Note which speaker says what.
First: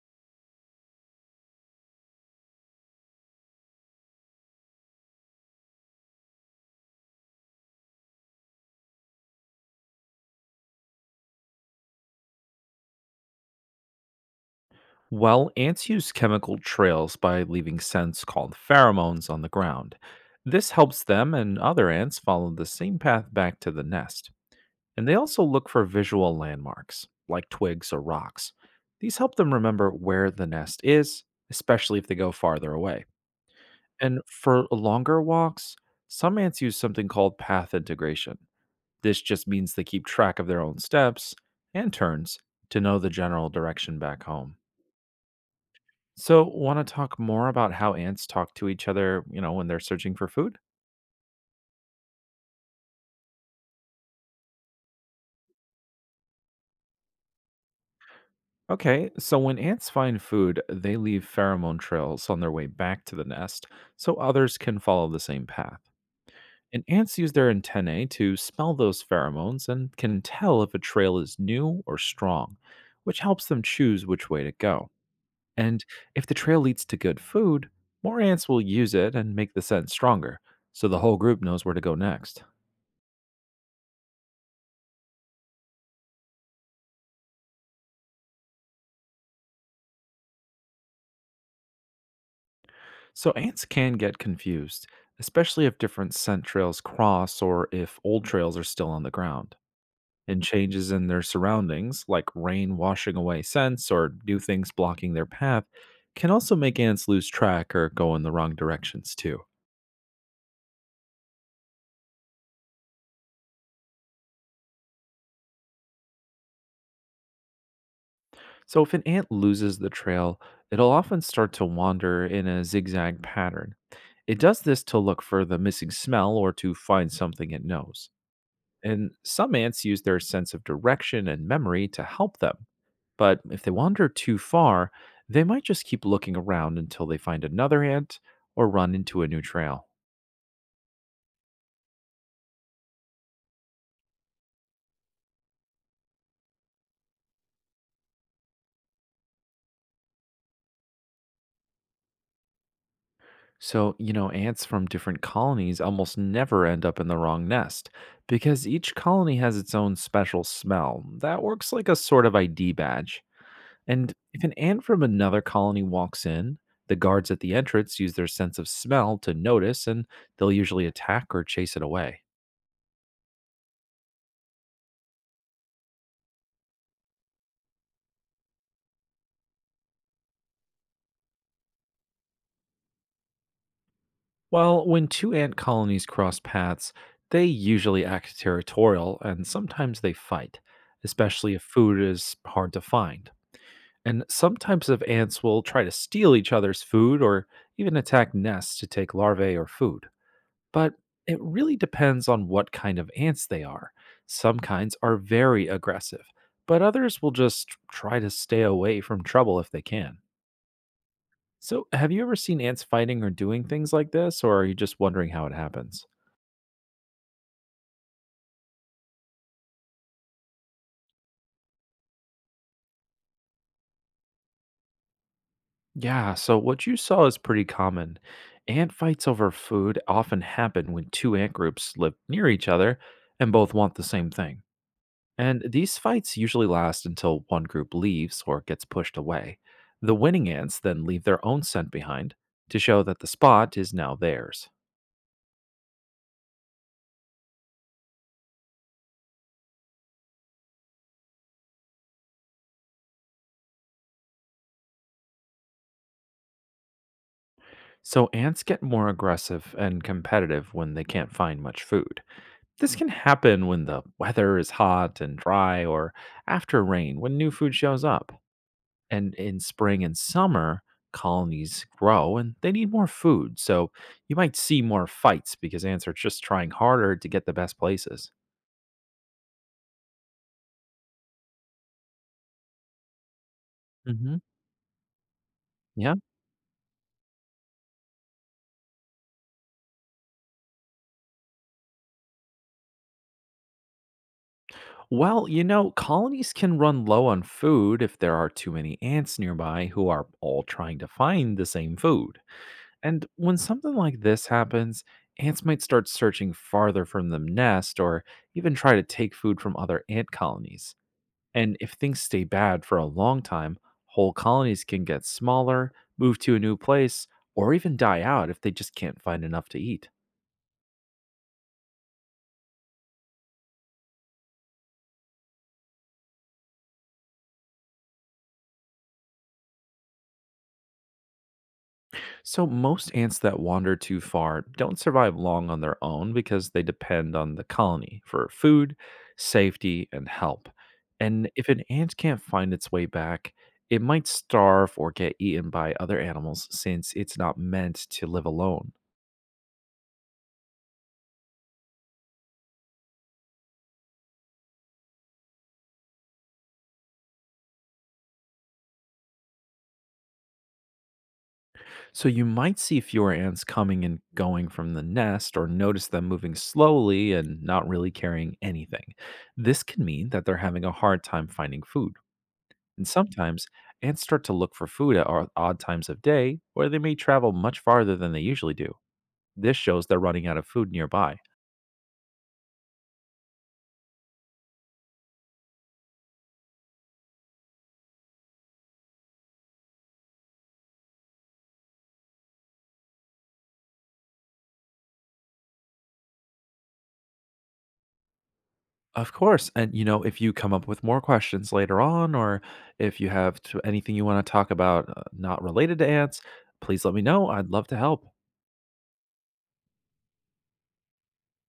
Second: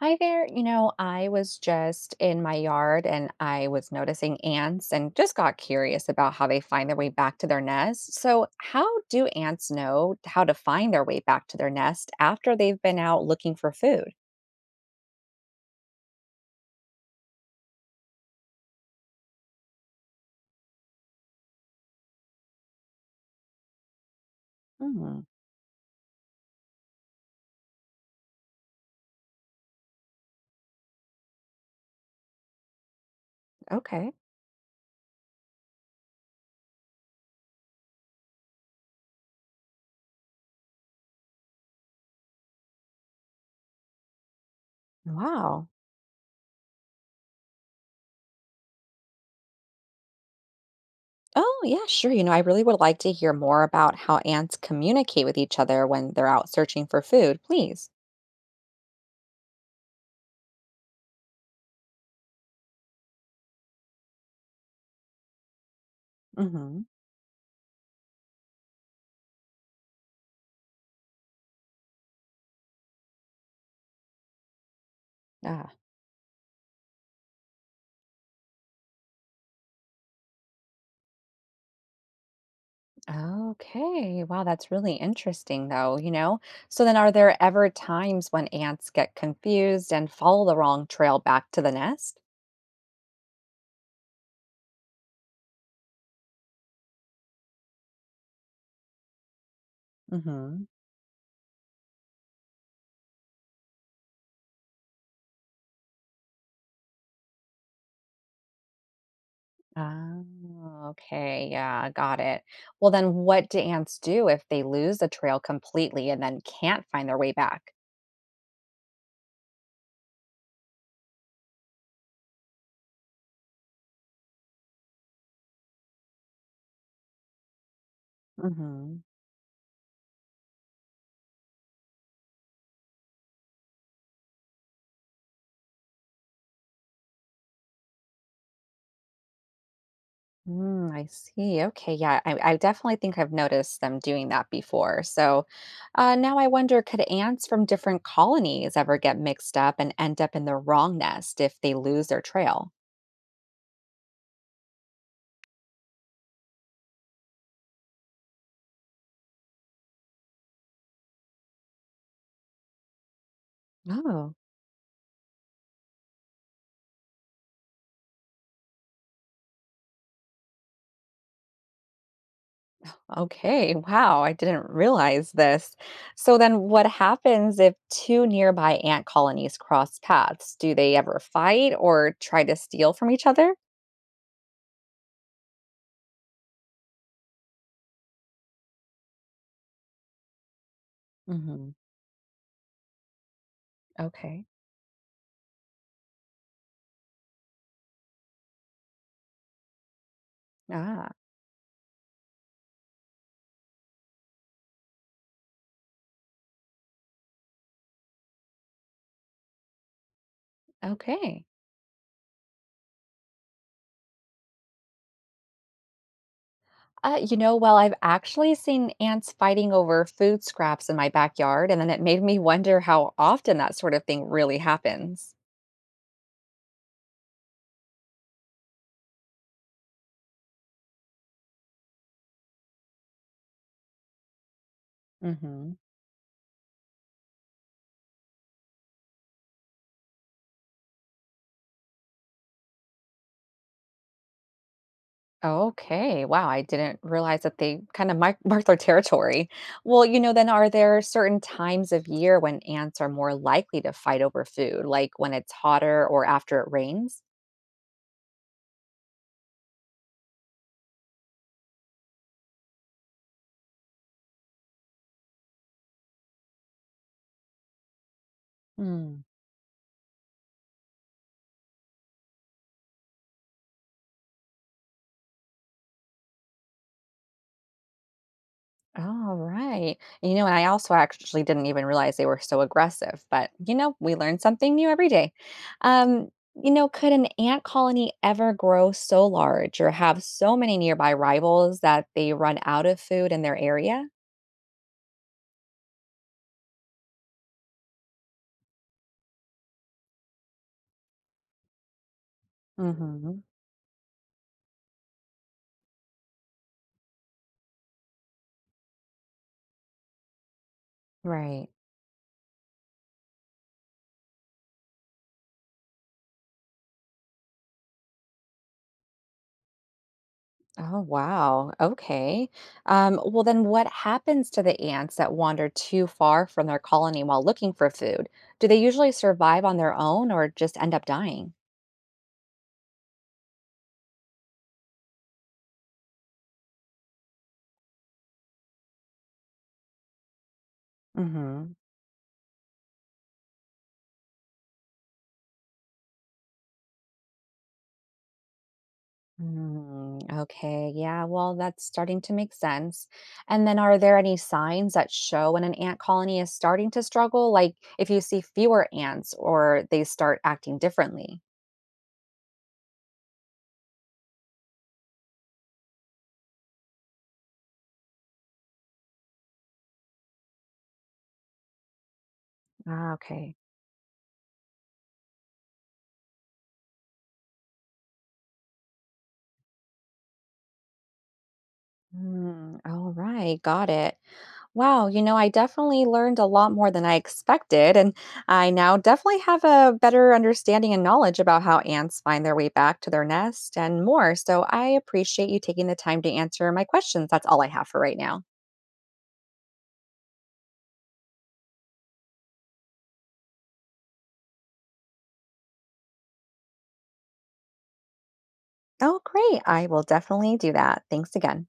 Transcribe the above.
Speaker 1: Hi there. You know, I was just in my yard and I was noticing ants and just got curious about how they find their way back to their nest. So, how do ants know how to find their way back to their nest after they've been out looking for food?
Speaker 2: Well, ants use chemical trails by leaving scents called pheromones on the ground. This helps them and other ants follow the same path back to the nest. And they
Speaker 1: Hmm.
Speaker 2: also look for visual landmarks, like twigs or rocks. These help them remember where the nest is, especially if they go farther away.
Speaker 1: Okay.
Speaker 2: And for longer walks, some ants use something called path integration. This just means they keep track of their own steps and turns to know the general direction back home.
Speaker 1: Wow.
Speaker 2: So, want to talk more about how ants talk to each other, when they're searching for food?
Speaker 1: Oh, yeah, sure. You know, I really would like to hear more about how ants communicate with each other when they're out searching for food, please.
Speaker 2: Okay, so when ants find food, they leave pheromone trails on their way back to the nest so others can follow the same path.
Speaker 1: Mm-hmm.
Speaker 2: And ants use their antennae to smell those pheromones and can tell if a trail is new or strong, which helps them choose which way to go. And if the trail leads to good food, more ants will use it and make the scent stronger, so the whole group knows where to go next.
Speaker 1: Okay. Wow, that's really interesting though, you know. So then are there ever times when ants get confused and follow the wrong trail back to the nest?
Speaker 2: So ants can get confused, especially if different scent trails cross or if old trails are still on the ground. And
Speaker 1: Hmm.
Speaker 2: changes in their surroundings, like rain washing away scents or new things blocking their path, can also make ants lose track or go in the wrong directions too.
Speaker 1: Oh, okay. Yeah, got it. Well, then what do ants do if they lose the trail completely and then can't find their way back?
Speaker 2: So if an ant loses the trail, it'll often start to wander in a zigzag pattern. It does this to look for the missing smell or to find something it knows.
Speaker 1: Hmm.
Speaker 2: And some ants use their sense of direction and memory to help them. But if they wander too far, they might just keep looking around until they find another ant or run into a new trail.
Speaker 1: Mm, I see. Okay. Yeah. I definitely think I've noticed them doing that before. So now I wonder, could ants from different colonies ever get mixed up and end up in the wrong nest if they lose their trail?
Speaker 2: So, ants from different colonies almost never end up in the wrong nest because each colony has its own special smell that works like a sort of ID badge. And
Speaker 1: Oh,
Speaker 2: if an ant from another colony walks in, the guards at the entrance use their sense of smell to notice and they'll usually attack or chase it away.
Speaker 1: okay. Wow. I didn't realize this. So then what happens if two nearby ant colonies cross paths? Do they ever fight or try to steal from each other?
Speaker 2: Well, when two ant colonies cross paths, they usually act territorial and sometimes they fight, especially if
Speaker 1: Hmm.
Speaker 2: food is hard to find. And
Speaker 1: Okay.
Speaker 2: some types of ants will try to steal each other's food or even attack nests to take larvae or food. But
Speaker 1: Ah,
Speaker 2: it really depends on what kind of ants they are. Some kinds are very aggressive, but others will just try to stay away from trouble if they can.
Speaker 1: okay.
Speaker 2: So, have you ever seen ants fighting or doing things like this, or are you just wondering how it happens?
Speaker 1: You know, well, I've actually seen ants fighting over food scraps in my backyard, and then it made me wonder how often that sort of thing really happens.
Speaker 2: Yeah, so what you saw is pretty common. Ant fights over food often happen when two ant groups live near each other and both want the same thing. And
Speaker 1: Hmm.
Speaker 2: these fights usually last until one group leaves or gets pushed away. The winning ants then leave their own scent behind to show that the spot is now theirs.
Speaker 1: Okay, wow, I didn't realize that they kind of mark their territory. Well, you know, then are there certain times of year when ants are more likely to fight over food, like when it's hotter or after it rains?
Speaker 2: So ants get more aggressive and competitive when they can't find much food. This can happen when the weather is hot and dry or after rain when new food shows up. And in spring and summer, colonies grow and they need more food. So you might see more fights because ants are just trying harder to get the best places.
Speaker 1: All right. You know, and I also actually didn't even realize they were so aggressive, but you know, we learn
Speaker 2: Mhm.
Speaker 1: something new every day.
Speaker 2: Yeah.
Speaker 1: Um, you know, could an ant colony ever grow so large or have so many nearby rivals that they run out of food in their area?
Speaker 2: Well, colonies can run low on food if there are too many ants nearby who are all trying to find the same food. And
Speaker 1: Mm-hmm.
Speaker 2: when something like this happens, ants might start searching farther from the nest or even try to take food from other ant colonies.
Speaker 1: Right.
Speaker 2: And if things stay bad for a long time, whole colonies can get smaller, move to a new place, or even die out if they just can't find enough to eat.
Speaker 1: Oh, wow. Okay. Well, then what happens to the ants that wander too far from their colony while looking for food? Do they usually survive on their own or just end up dying?
Speaker 2: So, most ants that wander too far don't survive long on their own because they depend on the colony for food, safety, and help. And if
Speaker 1: Mm-hmm.
Speaker 2: an ant can't find its way back, it might starve or get eaten by other animals since it's not meant to live alone.
Speaker 1: Mm, okay. Yeah. Well, that's starting to make sense. And then are there any signs that show when an ant colony is starting to struggle? Like if you see fewer ants or they start acting differently?
Speaker 2: So, you might see fewer ants coming and going from the nest or notice them moving slowly and not really carrying anything. This can mean that they're having a hard time finding food. And
Speaker 1: Ah, okay.
Speaker 2: sometimes ants start to look for food at odd times of day, or they may travel much farther than they usually do. This shows they're running out of food nearby.
Speaker 1: Mm, all right. Got it. Wow. You know, I definitely learned a lot more than I expected. And I now definitely have a better understanding and knowledge about how ants find their way back to their nest and more. So I appreciate you taking the time to answer my questions. That's all I have for right now.
Speaker 2: Of course, and if you come up with more questions later on, or if you have to, anything you want to talk about not related to ants, please let me know. I'd love to help.
Speaker 1: Oh, great. I will definitely do that. Thanks again.